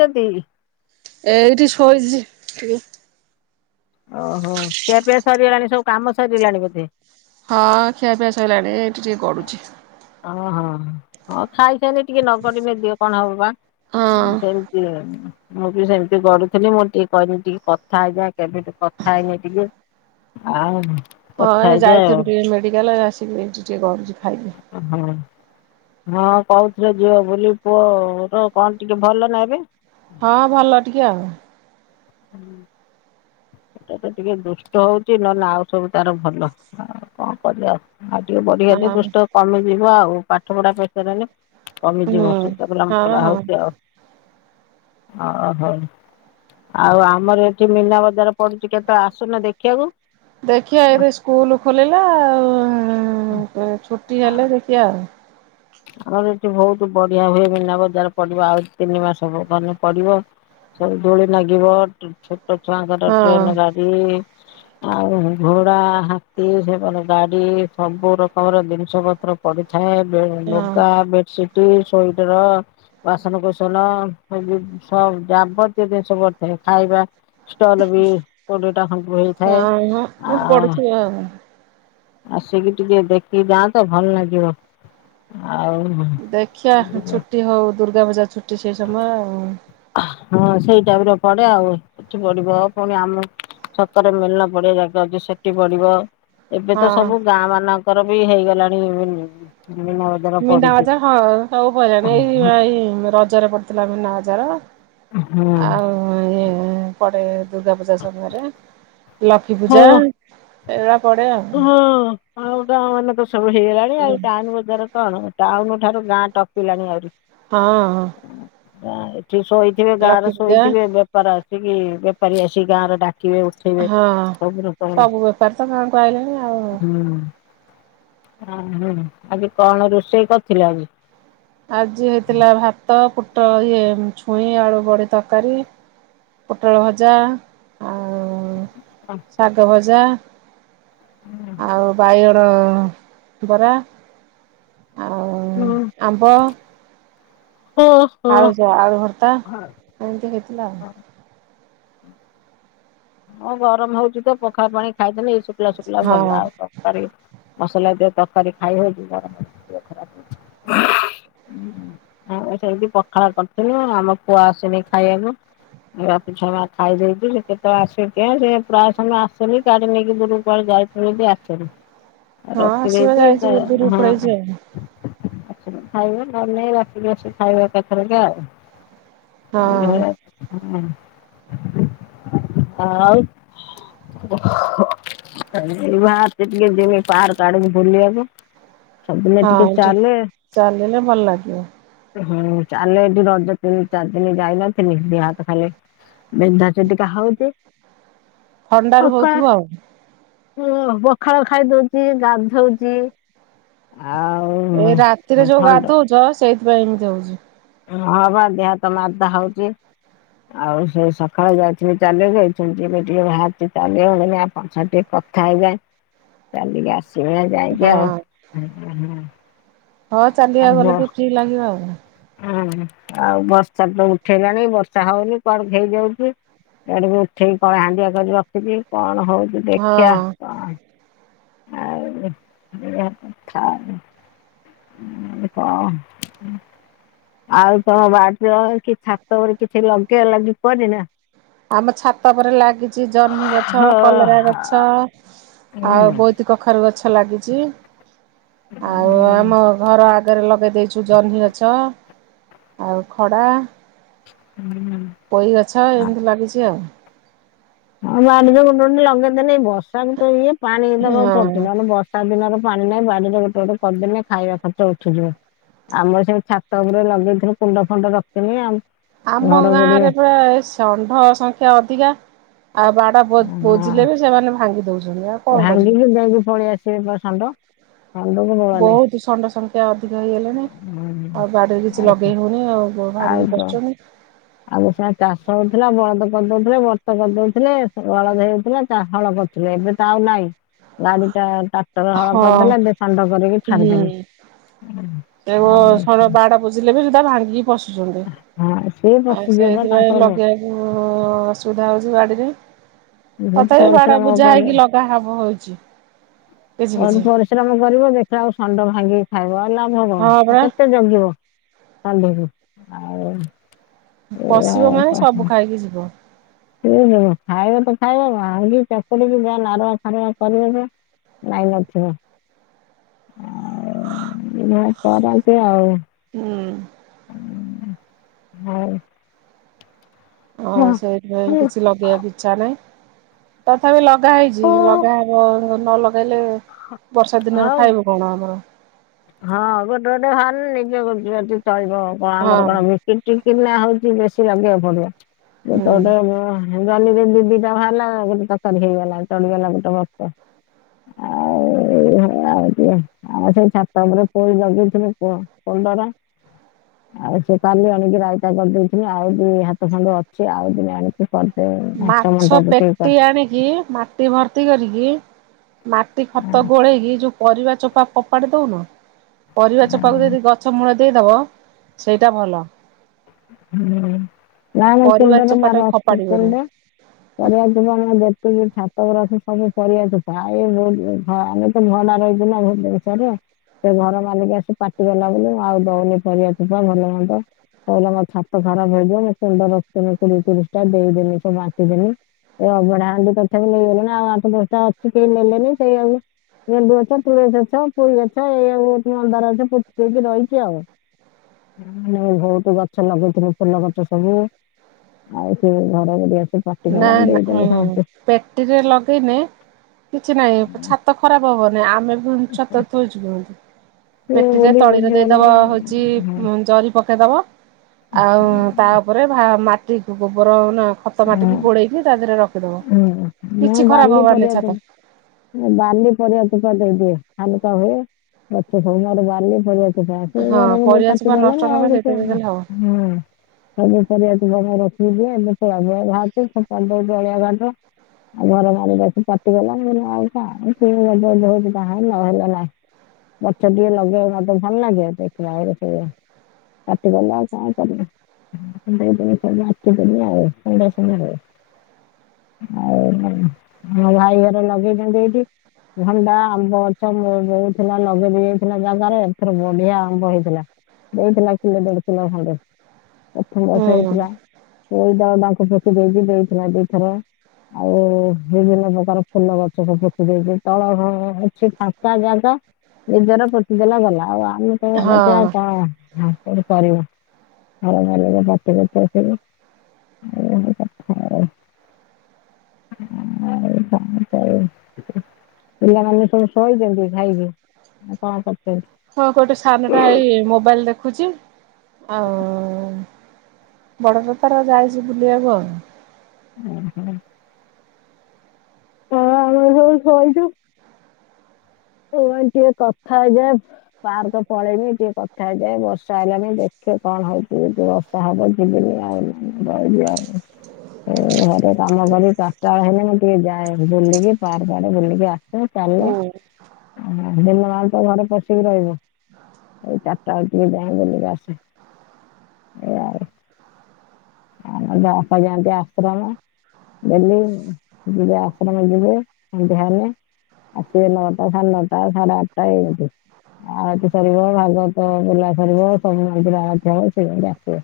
ଯଦି ଏଇଠି ଶୋଇଚି ଟିକେ। ଓହୋ ଖିଆ ପିଆ ସରିଗଲାଣି ସବୁ କାମ ସରିଗଲାଣି ବୋଧେ। ହଁ ଖିଆ ପିଆ ସଇିଲାଣି ଏଇଠି ଟିକେ ଗଡୁଚି। ଓହୋ ହଁ ଖାଇସାଇଲେ ଟିକେ ନଗଡିଲେ ଦିଅ କଣ ହବ ବା ହଁ ସେମିତି ମୁଁ ବି ସେମିତି ଗଢୁଥିଲି ମୁଁ ଟିକେ କହିମି ଟିକେ କଥା ହେଇଯାଏ କେବେଠୁ କଥା ହେଇନି ଟିକେ। ଆଉ ହଁ କଥା ହେଇଯାଏ ଆଉ ଯାଇଥିନୁ ଟିକେ ମେଡିକାଲ ଏଇ ଆସିକି ଏଇଠି ଟିକେ ଗଡୁଚି ଖାଇନି। ହଁ। ହଁ କୋହୁଥିଲା ଝିଅ ବୋଲି ପୁଅର କଣ ଟିକେ ଭଲ ନ ଏବେ? ହଁ ଭଲ ଟିକେ ଆଉ ହୁଁ। ସେଟା ତ ଟିକେ ଦୁଷ୍ଟ ହୋଉଚି ନହେଲେ ଆଉ ସବୁ ତାର ଭଲ ଆଉ କଣ କରିବା ଆଉ। ଆଉ ଟିକେ ବଢିଗଲେ ହଁ ଦୃଷ୍ଟ କମିଯିବ ଆଉ ପାଠ ପଢା ପ୍ରେସର ହେଲେ ହୁଁ କମିଯିବ ଚ - ଚଗଲା। ହଁ ଚଗଲା ହଁ। ହୋଉଚି ଆଉ। ଓହୋ ଆଉ ଆମର ଏଠି ମିନା ବ ତ ଆସୁନ ଦେଖିବାକୁ। ହଁ ଦେଖିଆ ଏବେ ସ୍କୁଲ ଖୋଲିଲା ଆଉ ଛୁଟି ହେଲେ ଦେଖିବା ଆଉ। ଆଛା ଆମର ଏଠି ବୋହୁତ ବଢିଆ ହୁଏ। ମିନା ବଜାର ପଡିବ ଆଉ ତିନି ମାସ ଭୁବନରେ ପଡିବ। ସବୁ ଦୋଳି ନାଗିବ ଛୋଟ ଛୁଆଙ୍କର ଆଉ। ଟ୍ରେନ ଗାଡି ଆଉ ଘୋଡା ହାତୀ ସେମାନେ ଗାଡି ସବୁ ରକମର ଜିନିଷ ପତ୍ର ପଡିଥାଏ ବେ ହଁ ଲୁଗା ବେଡସିଟ ସୁଇଟର ବାସନ କୁସନ ଏ ଜୁଜୁ ସବୁ ଯାବତୀୟ ଜିନିଷ ପଡିଥାଏ ଖାଇବା ଷ୍ଟଲ ବି କୋଡିଏ ଖଣ୍ଡ ହେଇଥାଏ ଉଁ ଉଁ ଆଉ ପଡ଼ିଥିବ ଆଉ ଆସିକି ଟିକେ ଦେଖିକି ଯାଆନ୍ତ ଭଲ ନାଗିବ। ଦେଖିବା ଛୁଟି ହଉ ଦୁର୍ଗା ପୂଜା ଛୁଟି ସେଇ ସମୟ ଆଉ ହଁ ସେଇ ଟାଇମ ରେ ପଡେ ଆଉ ଏଠି ପଢିବ ପୁଣି ଆମ ଛକ ରେ ମେଳନ ପଡିଆ ଜାଗା ଅଛି ସେଠି ବଡିବ ଏବେ ତ ହଁ। ସବୁ ଗାଁ ମାନଙ୍କର ବି ହେଇଗଲାଣି ମୀନା ବଜାର ମିନା ପଡୁଛି। ବାଜାର ହଁ ସବୁ ପଇଲାଣି ଏଇ ରଜରେ ପଡିଥିଲା ମିନା ବଜାର ହୁଁ। ପଡେ ଦୁର୍ଗା ପୂଜା ସମୟରେ ଲକ୍ଷ୍ମୀ ହଁ ପୂଜା ଏରା ହଁ ଆଉ ଗାଁ ମାନଙ୍କରେ ସବୁ ହେଇ ଗଲାଣି ଆଉ ଟାଉନ ବଜାର କଣ ଟାଉନ ଠାରୁ ଗାଁ ଟପିଲାଣି ଆହୁରି ହଁ ହଁ। ଏଠି ଶୋଇଥିବେ ଗାଁ ଲକ୍ଷ୍ମୀ ରେ ପୂଜା ଶୋଇଥିବେ ବେପାର ଆସିକି ବେପାରୀ ଆସିକି ଗାଁରେ ଡା ହଁ ସବୁ ବେପାରି ତ ଗାଁ କୁ ଆଇିଲେଣି ଆଉ ଅ ହୁଁ ଆଜି କଣ ରୋଷେଇ କରିଥିଲ ଆଜି? ଆଜି ହେଇଥିଲା ଭାତ ପୋ ଟଳ ଇଏ ଛୁଇଁ ଆଳୁ ବଡ଼ି ତରକାରୀ ପୋଟଳ ଭଜା ଆଉ ଶାଗ ଭଜା ଆଉ ବାଇଗଣ ବରା ଆଉ ହୁଁ। ଆମ୍ବ ଓ ହୋ। ଆଳୁ ଯ ଆଳୁ ଭର୍ତ୍ତା ଏମତି ହେଥିଲା ଆଉ। ହଁ ଗରମ ହଉଚି ତ ପଖାଳ ପାଣି ଖାଇଦେଲେ ଶୁକିଲା ଶୁକିଲା ଭଲ ଆଉ ତରକାରୀ ମସଲା ଦି ତରକାରୀ ଖାଇ ହଉଚି ଗରମ ଦେହ ଖରାପ ହଉଚି ଆମେ ସେମିତି ପଖାଳ କରିୁଥିଲୁ ଆମ ପୁଅ ଆସନି ଖାଇବାକୁ ଏ ବାପ ଛୁଆ ମା ଖାଇଦେଇ କି ସେ କେତେଏଳେ ଆଶିବ କେଜାଣି ସେ ପ୍ରାୟ ସମୟ ଆଶେନି ଗାଡି ନେଇକି ଦୂରକୁ କୁଆଡେ ଯାଇଥିବ ଯଦି ଆସ ହଁ ଆସିବ ରଖିଦେଇଛିି ତା ଯାଇଛି ଗୁରୁକୁ ହଁ। ପଳେଇଛି ଆଉ ଆସିନେ ଖାଇବା ନ ହେନେ ରାତିିକି ଆସିକି ଖାଇବ ଏକାଥରକେ ଆଉ ହଁ [unintelligible] ଆଉ ଏ ବାହାରିଚି ଟିକେ ଜିମି ପାର୍କ ଆଡକୁ ବୁଲିବାକୁ ସବୁଦିନେ ଟିକେ ହଁ ଯା ଚାଲେ ଚାଲିଲେ ଭଲ ଲାଗିବ। ହୁଁ ଚାଲେ ଏଠି ରଜ ତିନି ଚାରି ଦିନ ଯାଇନଥିଲି ଦେହ ହାତ ଖାଲି ବିନ୍ଧା ଧା ହଉଚି ଥଣ୍ଡାରୁ ଆଉ କା ହଉଥିବ ହ ପଖାଳ ଖାଇଦଉଚି ଗାଧୋଉଚି ଏଇ ରାତିରେ ଯୋଉ ଗାଧୋଉଚ ସେଇଥିପାଇଁ ଏମିତି ହଉଚି ହଁ ବା ଦେହ ହାତ ମାରଦା ହଉଚି ଆଉ ସେ ସକାଳେ ଯାଇଥିଲି ଚାଲିବାକୁ ଏଇଖୁଣି ଯିବି ଟକେ ବାହାରିଚି ଚାଲିବାକୁ ମୁଁ କହିନୀ ପଛେ କଥା କଥା ହେଇଯାଏ ଚାଲିକି ଆସିବେ ଯାଇକି ହଁ ଆଉଁ ହଁ ଚାଲିବା ଗଲେ ଟିକେ ଫ୍ରି ଲାଗିବ ଆଉ। ହୁଁ ଆଉ ବର୍ଷା ତ ଉଠେଇଲାଣି ବର୍ଷା ହଉନି କଣ ହେଇଯାଉଚି ଏଇଆଡ଼କୁ ଉଠେଇକି କଳା ହଣ୍ଡିଆ କରିକି ରଖିଛି କଣ ହଉଛି ଦେଖିବା ହଁ କଣ [unintelligible] [unintelligible] ଆଉ ତମ ବାଡ଼ିର କି ଛାତ ଉପରେ କିଛି ଲଗିଆ ଲାଗି କରିନା? ଆମ ଛାତ ଓପରେ ଲାଗିଚି ଜହ୍ନି ଗଛ ହଁ କଲରା ଗଛ। ହୁଁ ଆଉ ବୋଇତି କଖାରୁ ଗଛ ଲାଗିଚି ଆଉ ହୁଁ ଆମ ଘର ଆଗରେ ଲଗେ ଦେଇଚୁ ଜହ୍ନି ଗଛ ଆଉ ଖଡ଼ା। ହୁଁ। ପୋଇ ଗଛ ଏମିତି ଲାଗିଚି ଆଉ। ହଁ ବାଡ଼ିରେ ଗୋଟେ ଗୋଟେ ଲଗେଇ ଦେନେ ଏଇ ବ ର୍ଷାକୁ ତ ଇଏ ପାଣି ଦବାକୁ ହଁ ପଡ଼ୁଚି ନହେନେ ବର୍ଷା ଦିନର ପାଣି ନାହିଁ ବାଡ଼ି ରେ ଗୋଟେ ଗୋଟେ କରିଦେନେ ଖାଇବା ଖର୍ଚ୍ଚ ଉଠିଯିବ। ଆମର ସେମି ଛାତ ଓପରେ ଲଗେଇଥିନୁ କୁଣ୍ଡ ଫୁଣ୍ଡ ରଖିଥିନି ଆଉ। ଆମ ଗାଁରେ ପା‌ ଏ ଷଣ୍ଢ ସଂଖ୍ୟା ଅଧିକା। ଆଉ ବାଡ଼ ବୋ ହଁ ବୋଜିଲେ ବି ସେମାନେ ଭାଙ୍ଗି ଦୋଉଚନ୍ତି ଆଉ କଣ କରିବେ ଭାଙ୍ଗିକି ଯାଇଁକି ପଳିଆସିବେ ପା ଷଣ୍ଢ। ଷଣ୍ଢକୁ ମୂଳ ନାହିଁ ବହୁତ ଷଣ୍ଡ ସଂଖ୍ୟା ଅଧିକ ହେଇଗଲେଣି ହୁଁ। ଆଉ ବାଡ଼ିରେ କିଛି ଆଉ କ- ଲଗେଇ ହଉନି ଆଉ। ଗୋ ଭାଙ୍ଗିକି ପଶୁଚନ୍ତି। ଆଗୁରୁ ସା ଚାଷ ହଉଥୁଲା ବଳଦ କରଦୋଉଥୁଲେ ବରତ କରଦୋଉଥିଲେ ସ ବଳଦ ହେଉଥିଲା ଚା ହଳ କରୁଥୁଲେ ଏବେ ତ ଆଉ ନାଇଁ ଗାଡ଼ି ଟା ଚା ଟର ହଳ ହଁ କରଦେଲେ ଦେ ଷଣ୍ଢ କରିକି ଛାଡ଼ିଦେଲେ। ଏ ବୋ ଆଉ ସର ବାଡ଼ ବୁଜିଲେ ବି ଡା ଭାଙ୍ଗିକି ପଶୁଚନ୍ତି ହଁ ସିଏ ଆଉ ପଶିଯିବେ ବା ସେଇଥିପାଇଁ ତାଙ୍କର ବ- ଲଗେଇବାକୁ ଅସୁବିଧା ହଉ ଯୁ ଆଡି଼ରେ ବହୁତ ତଥାପି ବାଡ଼ ପରିଶ୍ରମ ବୁଜା ହେଇକି ଲଗା ହବ ହଉଚି। ଅନୁ ପରିଶ୍ରମ କରିବ ଦେଖିଲା ଆଉ ଷଣ୍ଡ ଭାଙ୍ଗିକି ଖାଇବ ଆ ଲାଭ କଣ ହଁ ଆ ପରା କେତେ ଜଗିବ ଷଣ୍ଢକୁ ଆଉ ପଶିବ ମାନେ ସବୁ ଖାଇକି ଯିବ। ଏ ଯିବ ଖାଇବ ତ ଖାଇବ ଭାଙ୍ଗି ଚକଟିକି ଯା଼ଆ ନାରମା ଫାରମା କରିବ ଯେ ନାଇଁ ନଥିବ ଆ ଏଇନା କରନ୍ତି ଆଉ। ହୁଁ। ଆଉ ହଉ। ଅଁ ହଉ ସେଇଥିପାଇଁ କିଛି ଲଗେଇବାକୁ ଇଚ୍ଛା ନାହିଁ ତଥାପି ଲ ଲଗା ହେଇଚି ହଁ ଲଗାହବ ନ ଲଗେଇଲେ ବର୍ଷା ଦିନରେ ହଁ ଖାଇବୁ କଣ ଆମର? ହଁ ଗୋଟେ ଗୋଟେ ହଲ୍ ନିଜ ଗୁଜୁରାଟି ଚଳିବ କଣ ଆମର ହଁ କଣ ବିକିର୍ ଟିକିର୍ ନା ଆ ହଉଚି ବେଶୀ ଲାଗିଆକୁ ପଡ଼ିବ ଗୋଟେ ହୁଁ ଗୋଟେ ମୁଁ ଜହ୍ନିରେ ଦି ଦିଟା ଭାରଲା ଗୋଟେ ତକାରୀ ହେଇଗଲା ଚଳିଗଲା ଗୋଟେ ବକ୍ତ। ଆଉ ଏଇ ହଳିଆ ହଉଚି ଆଉ ସେ ସା ତାପରେ ପୋଇ ଲଗେଇଥିଲେ କ କଲରା ଆଉ ସେ କାଲି ଆଣିକି ରାଇତା କରିଦେଇଥିନି ଆଉ ଦି ହାତ ଖଣ୍ଡେ ଅଛି ଆଉ ଦିନେ ଆଣିକି କ ମାଛ ପେଟି ଆଣିକି ମାଟି ଭର୍ତି କରିକି ମାଟି ଖତ ଗୋଳେଇକି ଯୋଉ ପରିବା ଚୋପା ଫୋପାଡ଼ି ଦୋଉନ ପରିବା ଚୋପାକୁ ଯଦି ଗଛ ମୂଳ ଦେଇଦବ ସେଇଟା ଭଲ। ହୁଁ। ନାଁ ନାଇଁ ପରିବା ସେଉଡ଼ାକ ମୁଁ ଆ ଚୋପାଟାକୁ ରଖି ଫୋପାଡିବନି କୁଣ୍ଡେ ପରିବା ଚୋପା ମୁଁ ଯେତିକି ଛା ତାକୁ ରଖେ ସବୁ ପରିବା ଚୋପା ଏ ବୋ ହଁ ଆମେ ତ ଭଡ଼ା ରହିଚୁ ନାଁ ଭୁବେନଶୋରରେ। ସେ ଘର ମାଲିକ ଆସି ପାଟିକଲା ବୋଲି ମୁଁ ଆଉ ଦଉନି ପରିବା ଭଲ ମନ୍ଦ। କହିଲା ମୋ ଛାତ ଖରାପ ହେଇଯିବ ମୁଁ କୁଣ୍ଡ ରଖିଥିନି କୋଡ଼ିଏ ତିରିଶଟା ଦେଇଦେନି ସବୁ ବାଣ୍ଟିଦେନି। ଏ ଅଭଡ଼ା ହାଣ୍ଡି ତଥାପି ନେଇଗଲେଣି ଆଉ ଆଠ ଦଶଟା ଅଛି କେହି ନେଲେନି ସେଇଆକୁ ଗେଣ୍ଡୁ ଗଛ ତୁଳସୀ ଅଛ ପୋଇ ଅଛ ଏଇଆକୁ ତି ମନ୍ଦାର ଅଛ ପୋତିଦେଇଚି ରହିଚି ଆଉ। ନାମ ନୋଉ ହଉ ତୁ ଗଛ ଲଗେଇଥିଲୁ ଫୁଲ ଗଛ ସବୁ ଆଉ ସେ ଘର ଗରିଆ ନାଁ ନାଁ ଉଁ ପେଟିରେ ଲଗେଇନେ କିଛି ନାହିଁ ପ ଛାତ ଖରାପ ହବନେଇ ଆମେ ଫୁଣି ଛାତରେ ଥୋଇଚୁ କେମିତି? ସେ ପେଟିରେ ବୋଲି ତଳିରେ ବୁଝିଗଲେ ଦେଇଦବା ହଉଛି ହଁ ଜରି ପକ ଦବ ଆଉ ତା ଉପରେ ମାଟି ଗୋବର ନା ଖତ ହଁ ମାଟିକି ଗୋଳେଇକି ତା ଦେହରେ ରଖିଦବ ହୁଁ ମୁଁ କିଛି ଖରାପ ବାଲି ପରିବା ହବାରନାହିଁ ଛାତ ଚୋପା ବାଲି ପରିବାଚୋପା ଦେଇଦିଏ ହାଲୁକା ହୁଏ ଗଛ ସବୁ ବାଲି ପରିବା ଘର ହଁ ଟିକେ ପରିବା ପାଟି ଚୋପା ପାରିଲ ନଷ୍ଟ ନହବ ଆଉ ସବୁ ସେଇଥିପାଇଁ ଦେଲେ ହବ। ପରିବା ରଖିଆ ଘାଟ ଅଳିଆ ଘାଟ ଆଉ ଘର ମାଲିକ ଆସି ପାଟିକଲା [unintelligible] ନହେଲେ ନାହିଁ। ଗଛ ଟିକଏ ଲଗେଇଲେ ମତେ ଭଲ ଲାଗେ ଦେଖିଲାବେଳକୁ ସେୟା ପାଟିଗଲା ଆଉ କଣ କରିବ ଆଉ [unintelligible] [unintelligible] ଆଉ ଭାଇଘର ଲଗେଇଛନ୍ତି ଏଇଠି ଭଣ୍ଡା ଆମ୍ବ ଅଛମୋ ବୋଉ ଥିଲା ଲଗଦ ଯାଇଥିଲା ଜାଗାରେ ଏଥର ବଢିଆ ଆମ୍ବ ହେଇଥିଲା। ଦେଇଥିଲା କିଲୋ ଦେଢ଼ କିଲୋ ଖଣ୍ଡେ। ପ୍ରଥମ ବର୍ଷ ହେଇଥିଲା ହୁଁ ତାଙ୍କୁ ପଟି ଦେଇକି ଦେଇଥିଲା ଦୁଥର। ଆଉ ବିଭିନ୍ନ ପ୍ରକାର ଫୁଲ ଗଛ ସବୁ ପୋତି ଦେଇଛି ତଳ ଘର ଅଛି ଫାଙ୍କା ଜାଗା। ନିଜର ପୋତିଦେଲା ଗଲା ଆଉ ଆମେ ତ ଭଡାଟିଆ ଆଉ ହଁ କଣ। [unintelligible] [unintelligible] [unintelligible] ଆଉ ପିଲାମାନେ ସବୁ ଶୋଇଛନ୍ତି ଖାଇକି। ଆଉ କଣ କରୁଛନ୍ତି? ହଁ ଗୋଟେ ସାନଟା ଏଇ ମୋବାଇଲ ଦେଖୁଛି। ହ ବଡ ତାର ଯାଇଛି ବୁଲିବାକୁ ଆଉ। ଓହୋ। ହଁ ସବୁ ଶୋଇଚୁ। ଭାଇ ଟିକେ କଥା ହେଇଯାଏ ପାର୍କ ପଳେଇନି ଟିକେ କଥା ହେଇଯାଏ ବର୍ଷା ହେଲାନି ଦେଖ। ଦେଖ କଣ ହଉଚି ଯଦି ବର୍ଷା ହବ ଯିବିନି ଆଉ ରଇବି ଆଉ। ଏ ଘରେ କାମ କରି ଚାରିଟା ବେଳ ହେଲେ ମୁଁ ଟିକେ ଯାଏ ବୁଲିକି ପାର୍କ ଆଡେ ବୁଲିକି ଆସ। ହଁ। ହ ଦିନ ମାନ ତ ଘରେ ପଶିକି ରହିବ। ଏଇ ଚାରିଟା ବେଳେ ଟିକେ ଯାଏ ବୁଲିକି ଆସେ। ଏଇଆ ଆଉ [inaudible] ଆମ ବାପା ଯାଆନ୍ତି ଆଶ୍ରମ। ଦେଲି ଯିବେ ଆଶ୍ରମ ଯିବେ ସନ୍ଧ୍ୟା ହେଲେ। ଆସିବ ନଅଟା ସାଢ଼େ ନଅଟା ସାଢ଼େ ଆଠଟା ଏମିତି। ଆଳତୀ ସରିବ, ଭାଗବତ ବୋଲା ସରିବ, ସବୁ ମନ୍ଦୀର ଆଲତି ହବ ସେ ଆସିବ।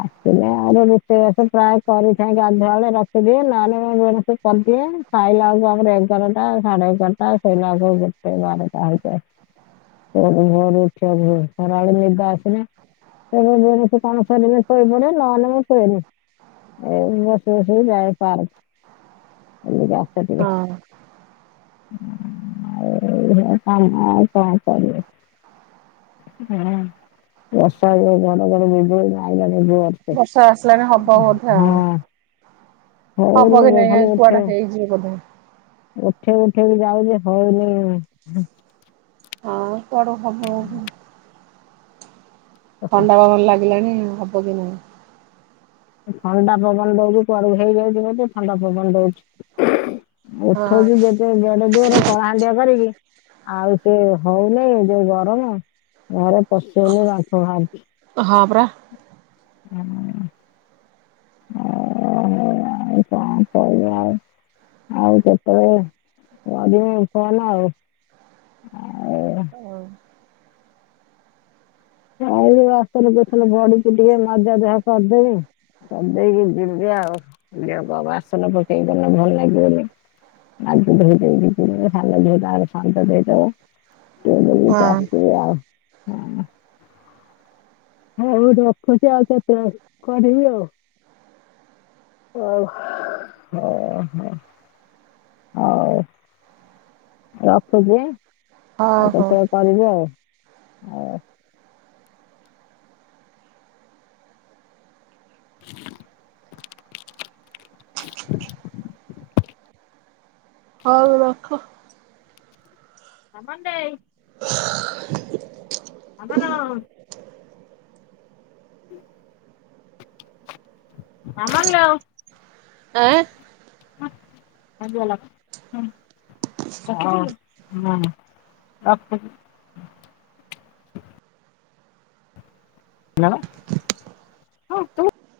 ଆଛା। ପ ଆର ରୋଷେଇବାସ ପ୍ରାୟ କରିଥାଏ ଗାଧୁଆ ବେଳେ ରଖିଦିଏ ରାତିରେ ନ ନଣ ସବ ଚାଲିଥିବ। ଖାଇଲା ଆଳକୁ ଆମର ଏଗାରଟା ସାଢେ ଏଗାରଟା ସୋଇଲା ଗୋଟେ ବାରଟା ହେଇଯାଏ। ଭୋରୁ ଉଠିବାକୁ ହୁଏ ଖରା ବେଳେ ନିଦ ଆସିଲେ। କାମ ସରିଲେ ଶୋଇପଡ଼େ। ନଲେ ମୁଁ ଶୁଏନି ବସି ବସି ଯାଏ ପାର୍କ। [inaudible] ଏଇ ହଁ କାମ ଆଉ କଣ କରିବ। ବର୍ଷା ହେ ଘରେ ଘରେ ଘଡ ଘଡି ବିଜୁଳି ମାଇଲାଣି ଜୋରସେ ବର୍ଷା ଆସିଲାଣି ହବ ବୋଧେ ଆଉ ହଁ। ହଉ ହବ କି [inaudible] ନାଇଁ କାଇଁ କୁଆଡେ ଉଠେଇ ହେଇଯିବ ବୋଧେ। ଉଠେଇ ବି ଯାଉଛି ହଉନି। ହଁ କୁଆଡେ ହବ ବୋଧେ। ଥଣ୍ଡା ପବନ ଲାଗିଲାଣି ହବକି ନାହିଁ? ଥଣ୍ଡା ପବନ ଦଉଛିୁୁ କୁଆଡେ ହେଇଯାଉଛି ବୋଧେ ଥଣ୍ଡା ପବନ ଦଉଛି। ଉଠଉଛିୁ ନାହିଁ। ଯେତେ ବଡେ ଦୋର କଳାହାଣ୍ଡିଆ କରିକି ଆଉ ସେ ହଉ ନେଇ ଯୋଉ ଗରମ ଘରେ ପଶି ହଉନେଇ ବାମ୍ଫ ବାହାରୁଚି। ହଁ ହଁ ପରା ଏଇଆ ଆଉ କଣ କରିଆ ଆଉ। ଆଉ କେତେବେଳେ କରିମି ଫୋନ୍ ଆଉ। ଓ। ଖାଇଲି ବାସନ ଦି ଖଣ୍ଡ ପଡିଚି ଟିକେ ମଜା ଧୁଆ କରିଦେବି। ସଞ୍ଜ ଦେଇକି ଯିବି ଆଉ, ବାସନ ପକେଇ ଗଲେ ଭଲ ଲାଗିବନି। ମାଜି ଧୋଇ ଦେଇ ଯିବି, ସାନ ଝିଅଟା ସଞ୍ଜ ଦେଇ ଦବ। ହଉ [unintelligible] ହଁ। ହଉ ରଖୁଛି ଆଉ କେତେବେଳେ କରିବି ଆଉ। ହଉ ହ- ହ- ହ। ହଉ। ରଖୁଛି ଏଁ ଆଉ ହଉ କେତେବେଳେ କରିବି ଆଉ? ଆଉ ହଉ ରଖ। ମାମନ ଦେଇ ଆମନ। ମାମନ୍ ଲୋ। ଆଁ। [unintelligible] ହଁ ରଖୁଚି। [unintelligible]